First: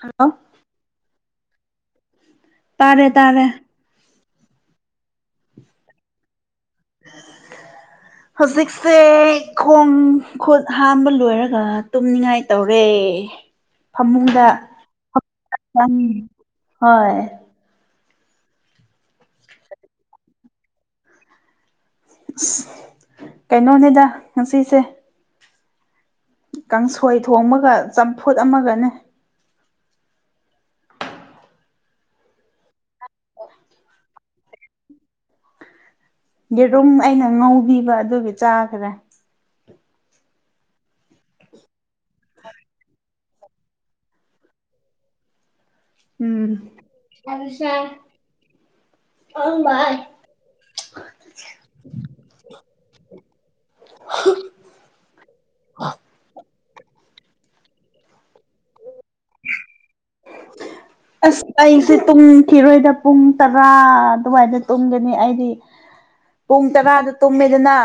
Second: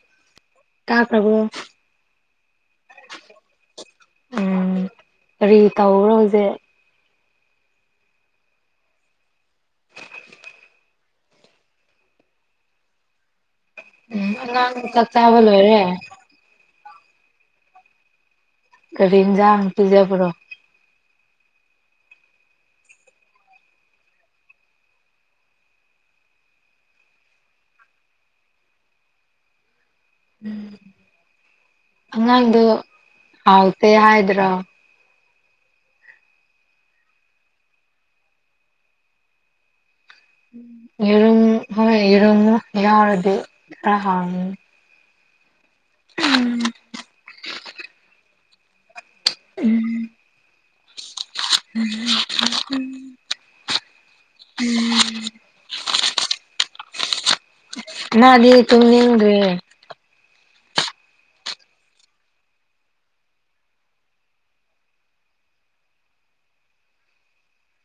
Hello ꯀꯥꯈ꯭ꯔꯕꯣ ꯇꯥꯔꯦ ꯇꯥꯔꯦ ꯎꯝ ꯀꯔꯤ ꯇꯧꯔꯣ ꯍꯧꯖꯤꯛ ꯍꯧꯖꯤꯛꯁꯦ ꯈꯣꯡ ꯈꯨꯠ ꯍꯥꯝꯕ ꯂꯣꯏꯔꯒ ꯇꯨꯝꯅꯤꯡꯉꯥꯏ ꯇꯧꯔꯦ ꯎꯝ ꯐꯃꯨꯡꯗ ꯑꯉꯥꯡ ꯆꯥꯛ ꯆꯥꯕ ꯂꯣꯏꯔꯦ [unintelligible] ꯍꯣꯏ ꯀꯔꯤ ꯑꯦꯟꯁꯡ ꯄꯤꯖꯕꯔꯣ ꯀꯩꯅꯣꯅꯦꯗ ꯉꯁꯤꯁꯦ ꯀꯥꯡꯁꯣꯏ ꯊꯣꯡꯕꯒ ꯆꯝꯐꯨꯠ ꯑꯃꯒꯅꯦ ꯎꯝ ꯑꯉꯥꯡꯗꯣ ꯍꯥꯎꯇꯦ ꯍꯥꯏꯗ꯭ꯔ‌ꯣ ꯌꯦꯔꯨꯝ ꯑꯩꯅ ꯉꯧꯕꯤꯕ ꯑꯗꯨꯒꯤ ꯆꯥꯈꯔꯦ ꯌꯦꯔꯨꯝ ꯍꯣꯏ ꯌꯦꯔꯨꯝ ꯌꯥꯎꯔꯗꯤ ꯈꯔ ꯍꯥꯎꯅꯤ ꯎꯝ [unintelligible] [unintelligible] [unintelligible] ꯎꯝ [inaudible] ꯅꯗꯤ ꯇꯨꯝꯅꯤꯡꯗꫪꯤ ꯑꯁ ꯑꯩꯁꯦ ꯇꯨꯝꯈꯤꯔꯣꯏꯗ ꯄꯨꯡ ꯇꯔꯥ ꯑꯗꯨꯋꯥꯏꯗ ꯇꯨꯝꯒꯅꯤ ꯑꯩꯗꯤ ꯄꯨꯡ ꯇꯔꯥꯗꯨ ꯇꯨꯝꯃꯦꯗꯅ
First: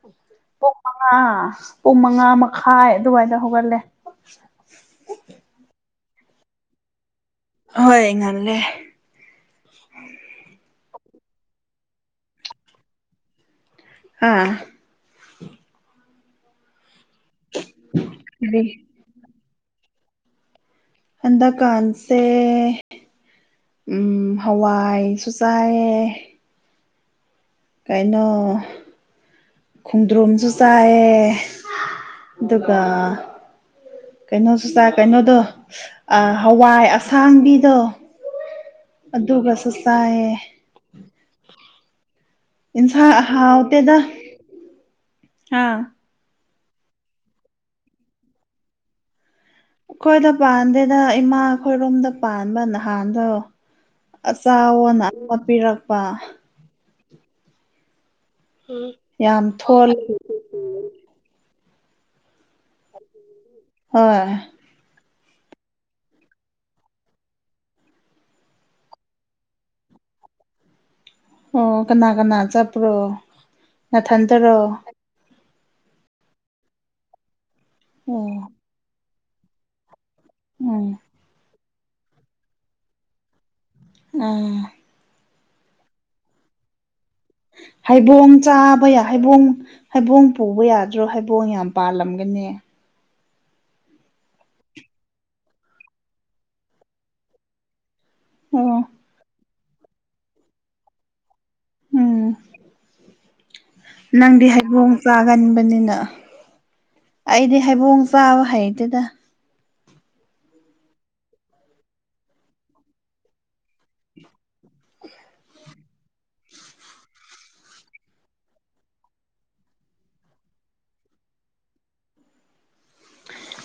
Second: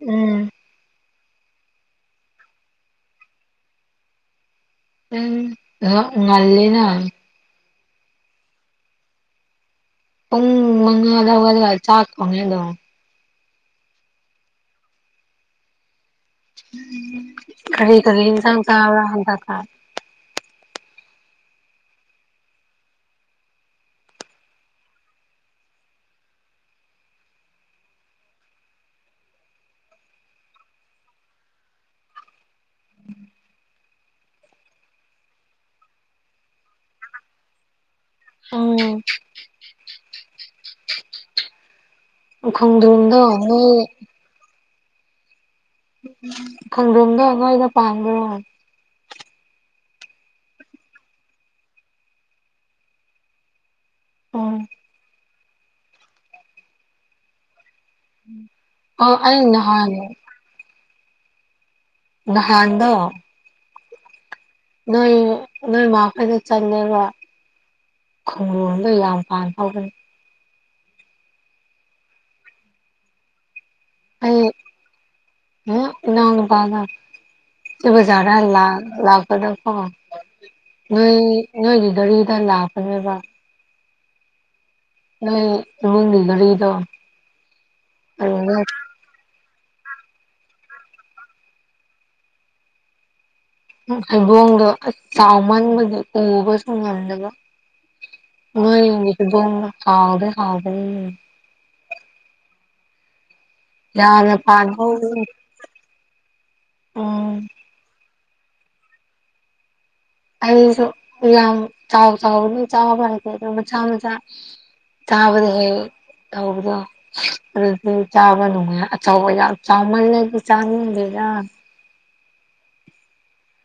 ꯎꯝ ꯑꯥ ꯄꯨꯡ ꯃꯉꯥ ꯃꯈꯥꯏ ꯑꯗꯨꯋꯥꯏꯗ ꯍꯧꯒꯠꯂꯦ ꯅꯪ ꯉꯜꯂ‌ꯦꯅ ꯍꯣꯏ ꯉꯥꯟꯂꯦ ꯄꯨꯡ ꯃꯉꯥꯂꯥ ꯍꯧꯒꯠꯂꯦ ꯆꯥꯛꯊꯣꯡꯑꯦ ꯑꯗꯨꯝ ꯑꯥ ꯀꯔꯤ ꯀꯔꯤ ꯍꯤꯟꯖꯥꯡ ꯆꯥꯕ꯭ꯔꯥ ꯍꯟꯗꯛ ꯊꯥ ꯍꯟꯗꯥꯛ ꯀꯥꯟꯁꯦ ꯎ ꯍꯋꯥꯏꯁꯨ ꯆꯥꯏꯌꯦ ꯀꯩꯅꯣ ꯈꯣꯡꯗ꯭ꯔꯨꯝꯁꯨ ꯆꯥꯏꯌ‌ꯦ ꯑꯗꯨꯒ ꯀꯩꯅꯣꯁꯨ ꯆꯥꯏ ꯀꯩꯅꯣꯗꯣ ꯍꯋꯥꯏ ꯑꯁꯥꯡꯕꯤꯗꯣ ꯎꯝ ꯑꯗꯨꯒꯁꯨ ꯆꯥꯏꯌꯦ ꯏꯟꯁꯥꯡ ꯈꯣꯡꯗ꯭ꯔꯨꯝꯗꯣ ꯅꯣꯏ ꯍꯥꯥ ꯈ‌ꯣꯡꯗ꯭ꯔꯨꯝꯗ‌ꯣ ꯅꯣꯏꯗ ꯄꯥꯟꯕ꯭ꯔꯣ ꯑꯩꯈꯣꯏꯗ ꯄꯥꯟꯗꯦꯗ ꯏꯃꯥ ꯑꯩꯈꯣꯏꯔꯣꯝꯗ ꯄꯥꯟꯕ ꯅꯍꯥꯟꯗꯣ ꯎꯝ ꯆꯑꯣꯅ ꯑꯃ ꯍꯥꯞꯄꯤꯤꯔꯛꯄ ꯎꯝ ꯑ ꯌꯥꯝ ꯑꯩ ꯅꯍꯥꯟ ꯊꯣꯂꯦ ꯅꯍꯥꯟꯗꯣ ꯍꯣꯏ ꯅꯣꯏ ꯅꯣꯏ ꯃꯥꯈꯣꯏꯗꯣ ꯆꯟꯗꯦꯜꯔꯥ ꯈꯨꯡꯗ꯭ꯔꯨꯝꯗ‌ꯣ ꯌꯥꯝ ꯄꯥꯟꯍꯧꯕꯅꯤ ꯑꯣ ꯀꯅꯥ ꯀꯅꯥ ꯆꯠꯞꯄ꯭ꯔꯣ ꯅꯊꯟꯇꯔꯣ ꯍꯝ ꯏꯅꯥꯎꯅꯨꯄꯥꯒ ꯁꯤ ꯑꯣ ꯕꯖꯥꯔꯗ ꯂꯥꯛꯄꯗꯀ‌ꯣ ꯎꯝ ꯅꯣꯏ ꯅꯣꯏꯒꯤ ꯒꯥꯔꯤꯗ ꯂꯥꯛꯄꯅꯦꯕ ꯎꯝ ꯅꯣꯏ ꯏꯃꯨꯡꯒꯤ ꯘꯔꯤꯗ꯫ ꯍꯩꯕꯣꯡ ꯆꯥꯕ ꯌꯥ ꯍꯩꯕꯣꯡ ꯍꯩꯕꯣꯡ ꯄꯨꯕ ꯌꯥꯗ꯭ꯔꯣ ꯍꯩꯕꯣꯡ ꯌꯥꯝ ꯄꯥꯜꯂꯝꯒꯅꯤ꯫ ꯍꯩꯕꯣꯡꯗꯣ ꯑ ꯆꯥꯎꯃꯟꯕꯗꯤ ꯎꯕꯁꯨ ꯉꯝꯗꯕ ꯑꯣ ꯎꯝ ꯏꯣꯗꯦ ꯍꯥꯎꯗꯤ ꯍꯥꯎꯕꯅꯤ꯫ ꯎꯝ꯫ ꯌꯥꯝꯅ ꯅꯪꯗꯤ ꯄꯥꯟ ꯍꯩꯕꯣꯡ ꯍꯧꯕꯅꯤ ꯆꯥꯒꯟꯕꯅꯤꯅ ꯎꯝ ꯑꯩꯗꯤ꯫ ꯊꯩꯕꯣꯡ ꯆꯥꯕ ꯍꯩꯇꯦꯗ ꯑꯩꯁꯨ ꯌꯥꯝ ꯆꯥꯎ ꯆꯥꯎꯕ ꯑꯗꯨ ꯆꯥꯕ ꯍꯩꯇꯦꯗ ꯑꯗꯨ ꯃꯆꯥ ꯃꯆꯥ ꯆꯥꯕꯗ ꯍ ꯇꯗꯣ꯫ ꯑꯗꯨ ꯆꯥꯕ ꯅꯨꯡꯉ ꯑꯆꯧꯕ ꯆꯥꯃꯜꯂꯗꯤ ꯆꯥꯅꯤꯡꯗꯦꯔ꯫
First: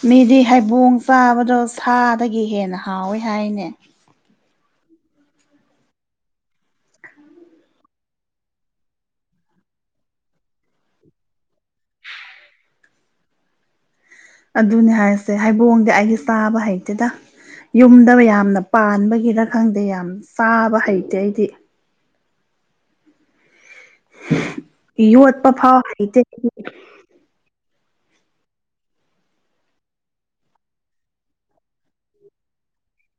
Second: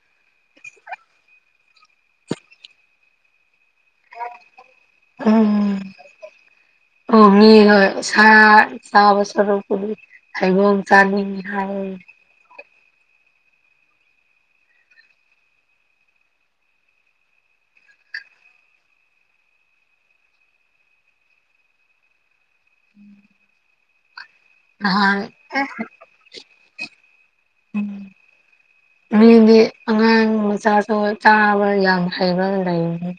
ꯃꯤꯗꯤ ꯍꯩꯕꯣꯡ ꯆꯥꯕꯗꯣ ꯁꯥꯗꯒꯤ ꯍꯦꯟꯅ ꯍꯥꯎꯋꯦ ꯍꯥꯏꯅꯦ꯫ ꯑꯝ꯫ ꯑꯣ ꯃꯤ ꯍ ꯆꯥ ꯆꯥ ꯁꯔ ꯄꯨ꯫ ꯊꯩꯕ‌ꯣꯡ ꯆꯥꯅꯤꯡꯉꯤ ꯍꯥꯏꯌ‌ꯦ ꯑꯗꯨꯅꯦ ꯍꯥꯏꯁꯦ ꯍꯩꯕꯣꯡꯗꯤ ꯑꯩꯗꯤ ꯆꯥꯕ ꯍꯩꯛꯇꯦꯗ ꯌꯨꯝꯗꯕ ꯌꯥꯝꯅ ꯄꯥꯟꯕꯒꯤꯔ ꯈꯪꯗꯦ ꯌꯥꯝ ꯆꯥꯕ ꯍꯩꯇꯦ ꯑꯩꯗꯤ꯫ ꯎꯝ ꯌꯣꯠꯄ ꯐꯥꯎ ꯍꯩꯇꯦ ꯎꯝ ꯃꯤꯗꯤ ꯑꯉꯥꯡ ꯃꯆꯥꯁꯨ ꯆꯥꯕ ꯌꯥꯝ ꯍꯩꯕ ꯂꯩꯕꯅꯤ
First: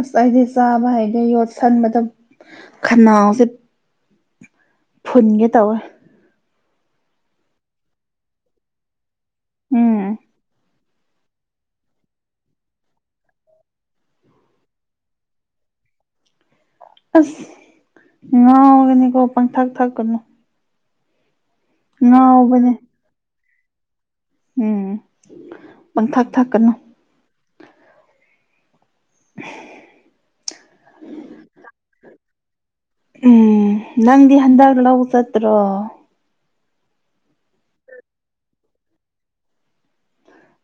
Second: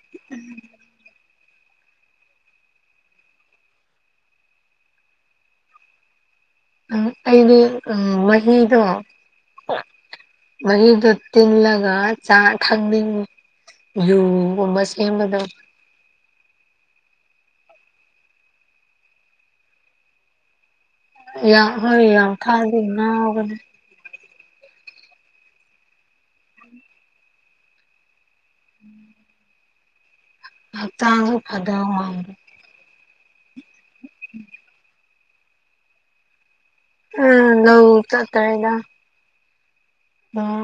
ꯑꯁ ꯑꯩꯗꯤ ꯆꯥꯕ ꯍꯩꯗ ꯌꯣꯠ ꯁꯟꯕꯗꯝ ꯈꯅꯥꯎꯁꯦ ꯐꯨꯟꯒꯦ ꯇꯧꯋꯦ ꯑ ꯑꯩꯗꯤ ꯑ ꯋꯥꯍꯤꯗ‌ꯣ ꯎꯝ ꯃꯍꯤꯗ ꯇꯤꯡꯂꯒ ꯆꯥ ꯊꯛꯅꯤꯡꯉꯤ ꯋꯥꯏꯌꯨꯒꯨꯝꯕ ꯁꯦꯝꯕꯗ‌ꯣ ꯑꯁ ꯉꯥ ꯑꯣꯏꯒꯅꯤꯀꯣ ꯄꯪ ꯊꯥꯛ ꯊꯥꯛꯀꯅꯨ ꯌꯥ ꯍꯣꯏ ꯌꯥꯝꯎ ꯉꯥꯎꯕꯅꯦ ꯊꯥꯖꯅꯥꯒꯅꯤ꯫ ꯎꯝ ꯄꯪ ꯊꯛ ꯊꯛꯀꯅꯨ ꯎꯝ꯫ ꯑ ꯇꯥꯡꯒ ꯐꯗꯥ ꯃꯥꯥꯡ꯫ ꯎꯝ ꯅꯪꯗꯤ ꯍꯟꯗꯛ ꯂꯧ꫰ꯆꯠꯇ꯭ꯔꯣ꯫ ꯎꯝ ꯂꯧ ꯆꯠꯇꯧꯔꯦꯗ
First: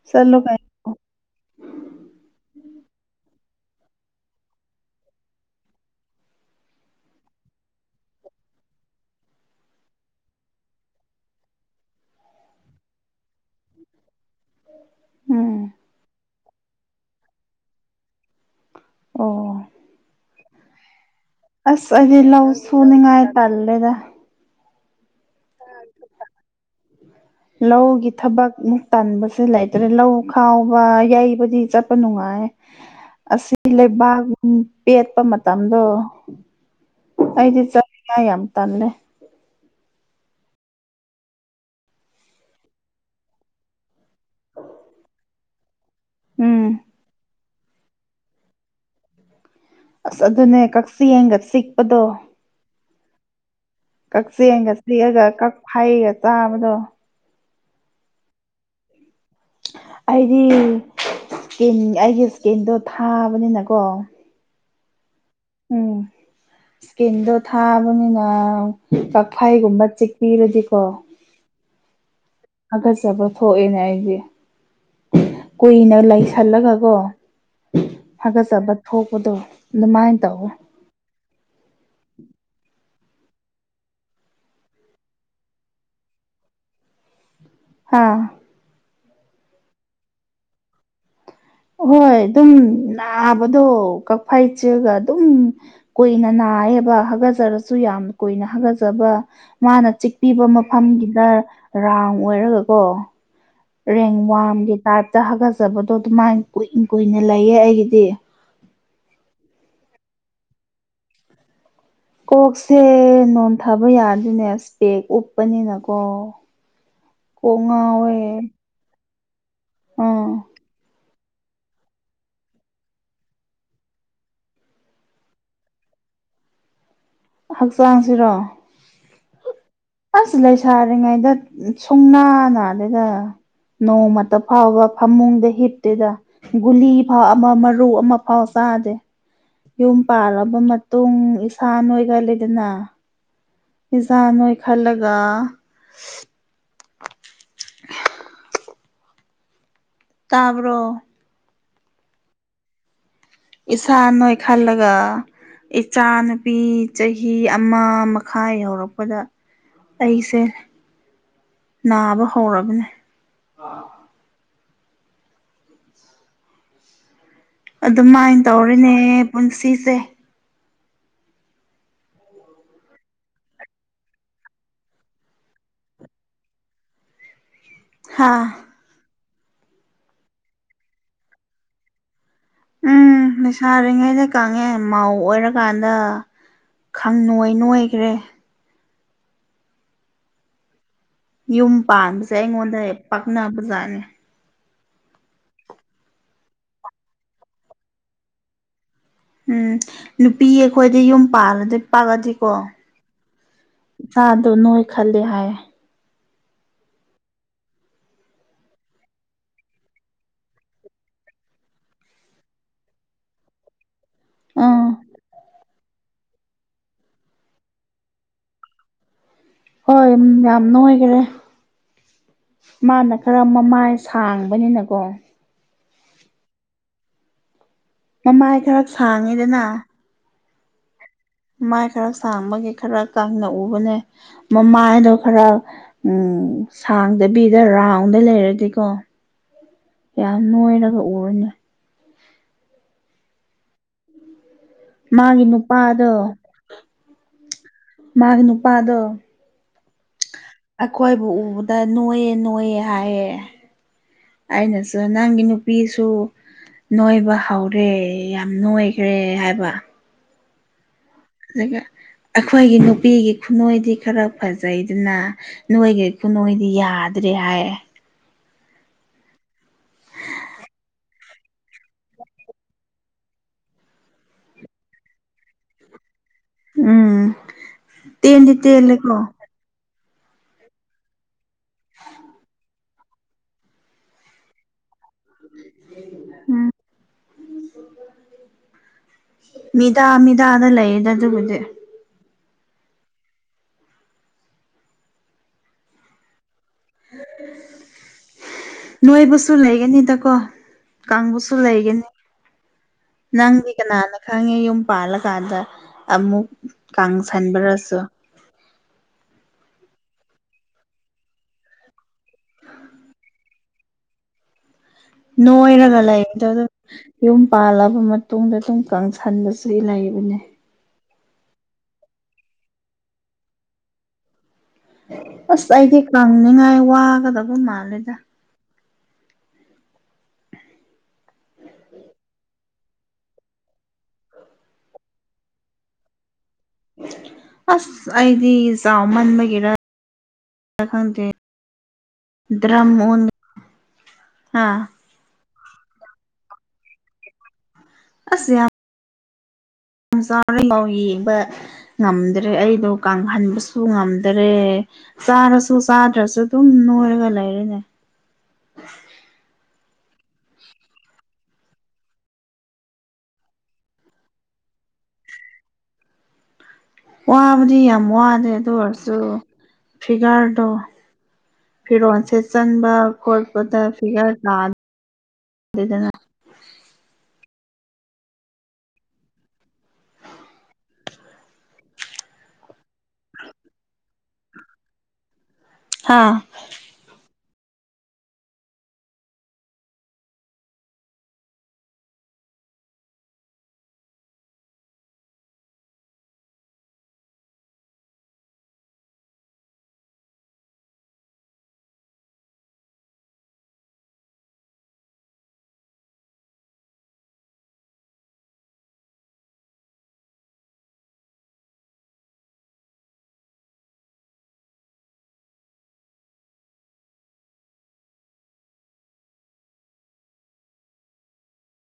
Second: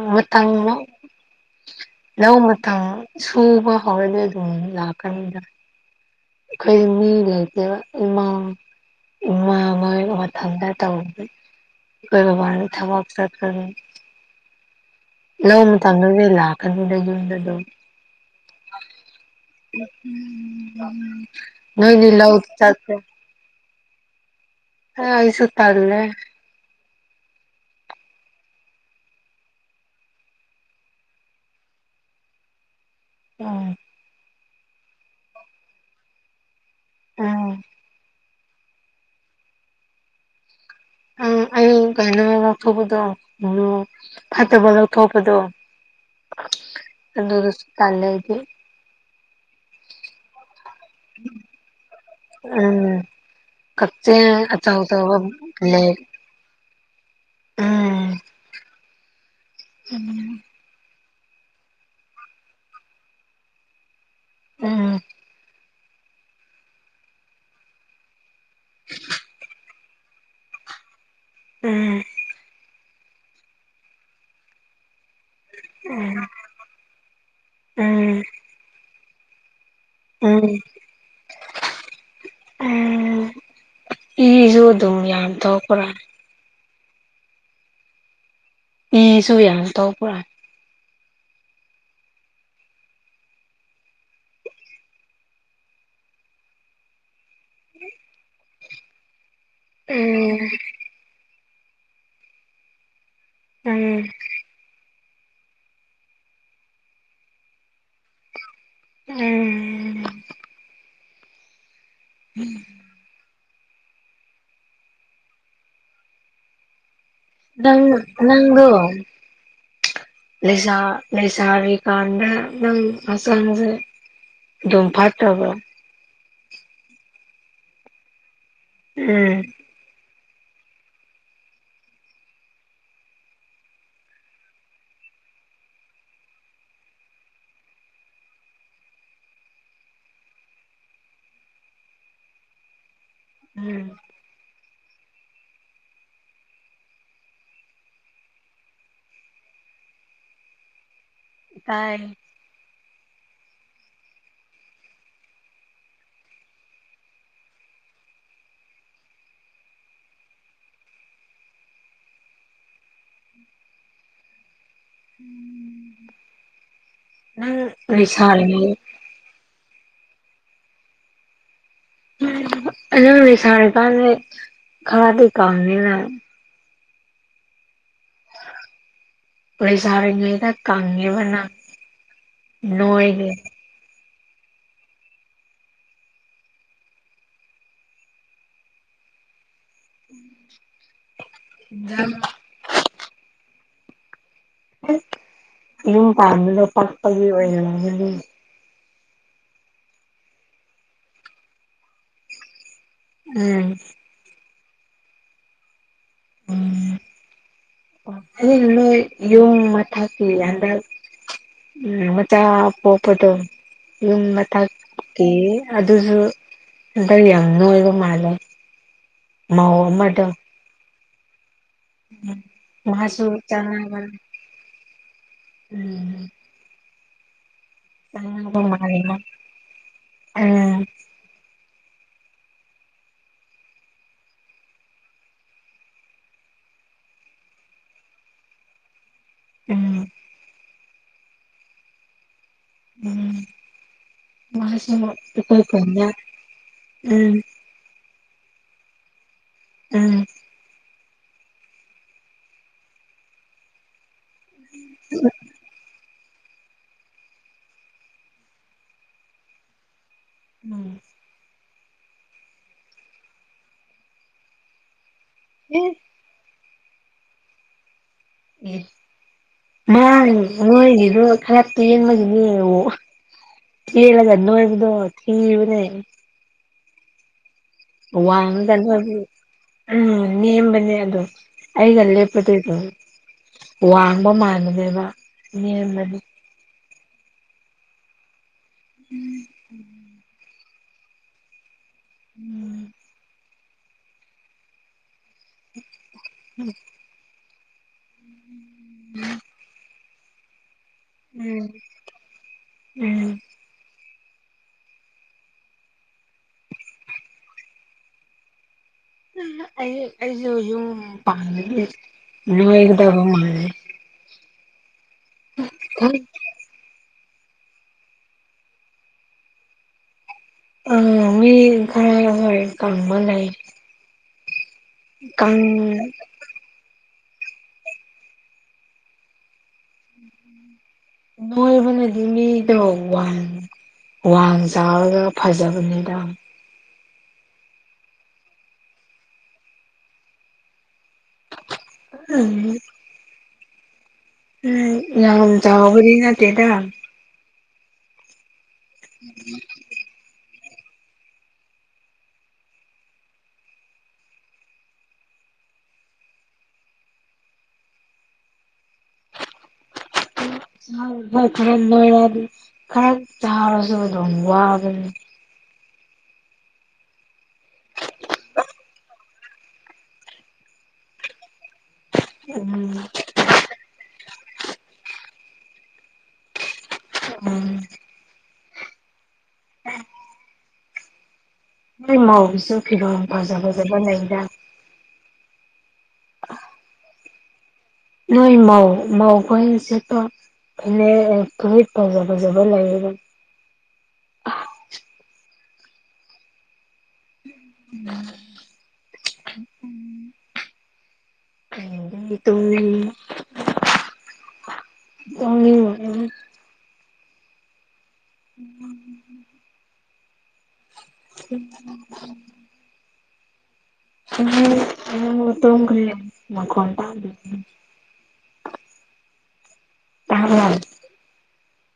ꯎ ꯆꯠꯂꯨ ꯃꯠꯇꯉ꯫ ꯀꯩꯅꯣ ꯂꯧ ꯃꯇꯝ ꯁꯨꯕ ꯍꯧꯔꯗꯤ ꯑꯗꯨꯝ ꯂꯥꯛꯀꯅꯤꯗ ꯈꯩ ꯃꯤ ꯂꯩꯇꯦ ꯏꯃ꯫ ꯃꯥ ꯃꯥ ꯃꯊꯟꯇ ꯇꯧꯏ꯫ ꯀꯣꯏꯕꯥ ꯊꯋꯥꯛꯆꯠ꯫ ꯎꯝ ꯅꯣꯡꯃ ꯃꯇꯝꯗꯨꯗꯩ ꯂꯥꯛꯀꯅꯤꯗ ꯌꯗ ꯑꯗꯨꯝ꯫ ꯑꯣ ꯎꯝ ꯑꯁ ꯅꯣꯏꯗꯤ ꯑꯩꯗꯤ ꯂꯧ ꯆꯠꯈꯔ꯭ꯦ ꯁꯨꯅꯤꯡꯉꯥꯏ ꯇꯜꯂꯦꯗ꯫ ꯑ ꯑꯩ ꯁ ꯇꯜꯂꯦ꯫ ꯂꯧꯒꯤ ꯊꯕꯛ ꯃꯨꯛ ꯇꯟꯕꯁꯦ ꯂꯩꯇ꯭ꯔꯦ ꯂꯧ ꯈꯥꯎꯕ ꯌꯩꯕꯗꯤ ꯆꯠꯄ ꯅꯨꯡꯉꯥꯏ꯫ ꯑꯁꯤ ꯁꯤ ꯎꯝ ꯂꯩꯦꯕꯒ꯫ ꯎꯝ ꯄꯦꯠꯄ ꯃꯇꯝꯗꯣ ꯎꯝ ꯑꯩꯗꯤ ꯆꯥꯉ ꯌꯥꯝ ꯇꯜꯂꯦ꯫ ꯑ ꯑꯩ ꯀꯩꯅꯩꯅꯣ ꯂꯧꯊꯣꯛꯄꯗꯣ ꯎ ꯐꯠꯇꯕ ꯂꯧꯊꯣꯛꯄꯗꯣ ꯎꯝ ꯑꯗꯨꯁꯨ ꯇꯜꯂꯗꯤ ꯑꯁ ꯑꯗꯨꯅꯦ ꯀꯛꯆꯤꯡꯒ ꯆꯤꯛꯄꯗꯣ꯫ ꯎꯝ ꯀꯛꯆꯦꯡ ꯀꯛꯆꯦꯟꯒ ꯑꯆꯧ ꯑꯆꯧꯕ ꯂꯦꯛꯑꯒ ꯂꯩ ꯀꯛꯐꯩꯒ ꯆꯥꯕꯗꯣ ꯎꯝ ꯎꯝ ꯑꯩꯗꯤ ꯁ꯭ꯀꯤꯟ ꯑꯩꯒꯤ ꯁ꯭ꯀꯤꯟꯗꯣ ꯊꯥꯕꯅꯤꯅꯀꯣ ꯎꯝ꯫ ꯎꯝ ꯏꯁꯀꯤꯟꯗꯣ ꯊꯥꯕꯅꯤꯅ ꯀꯛꯐꯩꯒꯨꯝꯕ ꯆꯤ ꯔꯖꯤꯀꯣ꯫ ꯎꯝ꯫ ꯊꯥꯒꯠꯆꯕ ꯊꯣꯛꯑꯦꯅꯦ ꯑꯩꯗꯤ ꯀꯨꯏꯅ ꯂꯩ꯫ ꯈꯜꯂꯒꯀꯣ ꯎꯝ ꯍꯥꯒꯠꯆꯕ ꯊꯣꯛꯄꯗꯣ ꯑꯗꯨꯃꯥꯏꯅ ꯎꯝ ꯇꯧꯋꯦ ꯎ ꯏꯁꯨ ꯑꯗꯨꯝ ꯌꯝꯊꯣꯛꯄꯔꯥ꯫ ꯍꯥꯥ꯫ ꯏꯁꯨ ꯌꯥꯝ ꯇꯧꯕꯧꯕ꯭ꯔꯥ ꯍꯣꯏ ꯑꯗꯨꯝ ꯅꯥꯕꯗꯣ ꯀꯛꯐꯩ ꯆꯛꯑꯒ ꯑꯗꯨꯝ ꯀꯨꯏꯅ ꯅꯥꯏꯌꯦꯕ ꯍꯥꯒꯠꯆꯔꯁꯨ ꯌꯥꯝ ꯀꯨꯏꯅ ꯍꯥꯒꯠꯖꯕ ꯃꯥꯅ ꯎꯝ ꯆꯤꯛꯄꯤꯕ ꯑꯝꯒꯤꯗ ꯔꯥꯎꯟ ꯑꯣꯏꯔꯒꯀꯣ ꯎꯝ ꯔꯦꯡ ꯋꯥꯝꯒꯤ ꯇꯥꯏꯞꯇ ꯍꯥꯒꯠꯆꯕꯗꯣ ꯑꯗꯨꯃꯥꯏ ꯀꯨꯏꯅ ꯀꯨꯏꯅ ꯂꯩꯌꯦ ꯑꯩꯒꯤꯗꯤ ꯎꯝ ꯀꯣꯛꯁꯦ ꯅꯣꯟꯊꯥꯕ ꯌꯥꯗꯣꯏꯅꯦ ꯏꯁꯄꯦꯛ ꯎꯞꯄꯅꯤꯅꯀꯣ ꯀꯣꯛ ꯉꯥꯎꯋꯦ ꯅꯪꯗꯣ ꯑꯥ ꯂꯩꯖꯥ ꯂꯩꯁꯥꯔꯤꯀꯥꯟꯗ ꯅꯪ ꯍꯛꯆꯥꯡꯁꯦ ꯑꯗꯨꯝ ꯐꯠꯇꯕ꯭ꯔꯣ ꯍꯛꯆꯥꯡꯁꯤꯔꯣ ꯎꯝ ꯑꯁ ꯂꯩꯁꯥꯔꯤꯉꯩꯗ ꯁꯨꯡꯅꯥ ꯅꯗꯦꯗ ꯅꯣꯡꯃꯇ ꯐꯥꯎꯕ ꯐꯃꯨꯡꯗ ꯍꯤꯞꯇꯨꯗ ꯒꯨꯂꯤ ꯐꯥꯎ ꯑꯃ ꯃꯔꯨ ꯑꯃ ꯐꯥꯎ ꯆꯥꯗꯦ ꯌꯨꯝ ꯄꯥꯜꯂꯕ ꯃꯇꯨꯡ ꯏꯁꯥ ꯅꯣꯏꯒꯜꯂꯤꯗꯅ ꯎꯝ ꯆꯥ ꯅꯣꯏ ꯈꯜꯂꯒ ꯇꯥꯕ꯭ꯔꯣ ꯇꯥꯏ ꯏꯁꯥ ꯅꯣꯏꯈꯠꯂꯒ ꯏꯆꯥꯅꯨꯄꯤ ꯆꯍꯤ ꯑꯃ ꯃꯈꯥꯏ ꯌꯧꯔꯛꯄꯗ ꯑꯩꯁꯦ ꯅꯥꯕ ꯍꯧꯔꯕꯅꯦ ꯎꯝ ꯅꯪ ꯑꯗꯨꯃꯥꯏꯅ ꯂꯩꯁꯥꯔꯤꯉꯩ ꯇꯧꯔꯤꯅꯦ ꯄꯨꯟꯁꯤꯁꯦ ꯑꯅꯪꯗꯤ ꯂꯩꯁꯥꯔꯤꯀꯥꯟꯗꯦ ꯈꯔꯗꯤ ꯀꯅꯤꯅ ꯍꯥꯥ ꯂꯩꯁꯥꯔꯤꯉꯩꯗ ꯀꯪꯉ‌ꯦꯕꯅꯪ ꯅꯣꯏꯗ‌ꯦ ꯁꯥꯔꯤꯉꯩꯗ ꯀꯪꯉꯦ ꯃꯥꯧ ꯑꯣꯏꯔꯀꯥꯟꯗ ꯈꯪ ꯅꯣꯏ ꯅꯣꯏꯈ꯭ꯔꯦ ꯎꯝ ꯌꯨꯝ ꯄꯥꯟꯕꯁꯦ ꯑꯩꯉꯣꯟꯗ ꯍꯦꯛ ꯄꯥꯛꯅꯕꯖꯥꯠꯅꯤ ꯌꯨꯝ ꯄꯥꯟꯕꯗ ꯄꯛꯄꯒꯤ ꯑꯣꯏꯔꯝꯒꯅꯤ ꯎꯝ ꯅꯨꯄꯤ ꯑꯩꯈꯣꯏꯗꯤ ꯌꯨꯝ ꯄꯥꯜꯂꯗꯤ ꯄꯥꯛꯑꯗꯤꯀꯣ ꯎꯝ ꯁꯥꯗꯣ ꯅꯣꯏꯈꯠꯂꯤ ꯍꯥꯏꯌꯦ ꯎꯝ ꯅꯣꯏ ꯌꯨꯝ ꯃꯊꯛꯀꯤ ꯍꯟꯗꯛ ꯎꯝ ꯃꯆꯥ ꯄꯣꯛꯄꯗꯣ ꯌꯨꯝ ꯑꯥ ꯃꯊꯛꯀꯤ ꯑꯗꯨꯁꯨ ꯍꯟꯗꯛ ꯌꯥꯝ ꯅꯣꯏꯕ ꯃꯥꯜꯂꯦ ꯃꯧ ꯍꯣꯏ ꯌꯥꯝ ꯑꯃꯗꯣ ꯔꯥꯝ ꯅꯣꯏꯈꯔꯦ ꯃꯥꯅ ꯃꯥꯁꯨ ꯈꯔ ꯃꯃꯥꯏ ꯆꯥꯟꯅꯕꯅꯦ ꯁꯥꯡꯕꯅꯤꯅꯀꯣ ꯎꯝ [unintelligible] ꯃꯃꯥꯏ ꯈꯔ ꯃꯥꯂꯤꯕ ꯁꯥꯡꯉꯤꯗꯅ ꯑ ꯃꯥꯏ ꯈꯔ ꯁꯥꯡꯕꯒꯤ ꯈꯔ ꯀꯪꯅ ꯎꯕꯅꯦ ꯃꯃꯥꯏꯗꯣ ꯈꯔ ꯎꯝ ꯁꯥꯡꯗꯕꯤꯗ ꯔꯥꯎꯟꯗ ꯂꯩꯔꯗꯤꯀꯣ ꯎꯝ ꯌꯥꯝ ꯅꯣꯏꯔꯒ ꯎꯔꯅꯦ ꯎꯝ ꯃꯥꯒꯤ ꯃꯥꯄ ꯅꯨꯄꯥꯗꯣ ꯎꯝ ꯃꯒꯤ ꯅꯨꯄꯥꯗꯣ ꯎꯝ ꯑꯩꯈꯣꯏꯕꯨ ꯎꯕꯗ ꯅꯣꯏꯌꯦ ꯅꯣꯏꯌꯦ ꯍꯥꯏꯌꯦ ꯑꯩꯅꯁꯨ ꯅꯪꯒꯤ ꯅꯨꯄꯤꯁꯨ ꯅꯣꯏꯕ ꯍꯧꯔꯦ ꯌꯥꯝ ꯅꯣꯏꯈ꯭ꯔꯦ ꯍꯥꯏꯕ ꯎꯝ ꯑꯗꯨꯒ ꯑꯩꯈꯣꯏꯒꯤ ꯅꯨꯄꯤꯒꯤ ꯈꯨꯅꯏꯗꯤ ꯈꯔ ꯐꯖꯩꯗꯅ ꯅꯣꯏꯚꯤ ꯈꯨꯅꯣꯏꯗꯤ ꯌꯥꯗ꯭ꯔꯦ ꯍꯥꯏꯌꯦ ꯑꯦ ꯃꯥ ꯅꯣꯏꯒꯤꯗꯨ ꯈꯔ ꯇꯦꯟꯕꯒꯤꯅꯦ ꯑꯣ ꯇꯦꯜꯂꯒ ꯅꯣꯏꯕꯗꯣ ꯊꯤꯕꯅꯦ ꯎꯝ ꯇꯦꯟꯗꯤ ꯋꯥꯡꯉꯒ ꯇꯦꯟꯂꯦ ꯀꯣ ꯅꯣꯏꯕ ꯎꯝ ꯅꯦꯝꯕꯅꯦ ꯑꯗꯣ ꯑꯩꯒ ꯂꯦꯞꯄꯗꯣ ꯎꯝ ꯋꯥꯡꯕ ꯃꯥꯟꯕꯅꯦꯕ ꯅꯦꯝꯔꯗꯤ ꯎꯝ ꯃꯤꯗꯥ ꯃꯤꯗꯥꯗ ꯂꯩꯌꯦꯗ ꯑꯗꯨꯕꯨꯗꯤ ꯎꯝ ꯎꯝ꯫ [inaudible] ꯅꯣꯏꯕꯁꯨ ꯂꯩꯒꯅꯤꯗꯀꯣ ꯀꯪꯕꯁꯨ ꯎꯝ ꯂꯩꯒꯅꯤ ꯎꯝ ꯅꯪꯗꯤ ꯀꯅꯥꯅ ꯈꯪꯉꯦ ꯌꯨꯝ ꯄꯥꯜꯂꯀꯥꯟꯗ ꯑꯃꯨꯛ ꯀꯪꯁꯟꯕꯔꯁꯨ ꯑꯩ-ꯑꯩꯁꯨ ꯌꯨꯝ ꯄꯥꯟꯕꯗꯤ ꯂꯣꯏꯒꯗꯕ ꯃꯥꯂꯦ ꯅꯣꯡꯑꯔꯒ [inaudible] ꯌꯨꯝ ꯄꯥꯜꯂꯕ ꯃꯇꯨꯡꯗ ꯑꯗꯨꯝ ꯀꯪꯁꯟꯕꯁꯤ ꯂꯩꯕꯅꯦ ꯑ ꯃꯤ ꯈꯔ ꯍꯣꯏ ꯀꯪꯕ ꯂꯩ꯫ ꯀꯪ ꯑꯁ ꯑꯩꯗꯤ ꯀꯪꯅꯤꯡꯉꯥꯏ ꯋꯥꯒꯗꯕ ꯃꯥꯜꯂꯦꯗ [inaudible] ꯅꯣꯏꯕꯅꯗꯤ ꯃꯤꯗꯣ ꯋꯥꯡ ꯋꯥꯡ ꯆꯥꯎꯔꯒ ꯐꯖꯕꯅꯤꯗ ꯑꯁ ꯑꯩꯗꯤ ꯆꯥꯎꯃꯟꯕꯒꯤꯔ ꯈꯪꯗꯦ ꯗ꯭ꯔꯝ ꯑꯣꯟ ꯍꯥ ꯎꯝ ꯌꯥꯝ ꯆꯣꯏꯕꯗꯤ ꯅꯇꯦꯗ ꯑꯁ ꯌꯥ [unintelligible] [inaudible] ꯌꯦꯡꯕ ꯉꯝꯗ꯭ꯔꯦ ꯑꯩꯗꯣ ꯀꯪꯍꯟꯕꯁꯨ ꯉꯝꯗꯔꯦ ꯆꯥꯔꯁꯨ ꯆꯥꯗ꯭ꯔꯁꯨ ꯑꯗꯨꯝ ꯅꯣꯏꯔꯒ ꯂꯩꯔꯅꯦ ꯍꯣꯏ ꯈꯔ ꯅꯣꯏꯔꯗꯤ ꯈꯔ ꯆꯥꯔꯁꯨ ꯑꯗꯨꯝ ꯋꯥꯒꯅꯤ ꯋꯥꯕꯗꯤ ꯌꯥꯝ ꯋꯥꯗꯦ ꯑꯗꯨ ꯑꯣꯏꯔꯁꯨ ꯐꯤꯒꯔꯗꯣ ꯐꯤꯔꯣꯟꯁꯦ ꯎꯝ ꯆꯟꯕ ꯈꯣꯠꯄꯗ ꯐꯤꯒꯔ ꯇꯥꯗꯦꯗꯅ ꯎꯝ ꯅꯣꯏ ꯃꯧꯁꯨ ꯐꯤꯔꯣꯜ ꯐꯖ ꯐꯖꯕ ꯂꯩꯗ ꯍꯥꯥ ꯅꯣꯏ ꯃꯧ ꯃꯧꯈꯣꯏꯅ ꯁꯦꯠꯄꯥ [inaudible] ꯐꯨꯔꯤꯠ ꯐꯖ ꯐꯖꯕꯥ ꯂꯩꯌ‌ꯦꯕ ꯎꯝ ꯎꯝ꯫ [unintelligible] [unintelligible] ꯇꯨꯝꯅꯤꯡꯉꯦ [unintelligible] [inaudible] ꯍꯝ [inaudible] [inaudible] ꯇꯨꯝꯈ꯭ꯔꯦ ꯃꯈꯣꯟ ꯇꯗ꯭ꯔꯦ ꯇꯥꯕꯔꯥ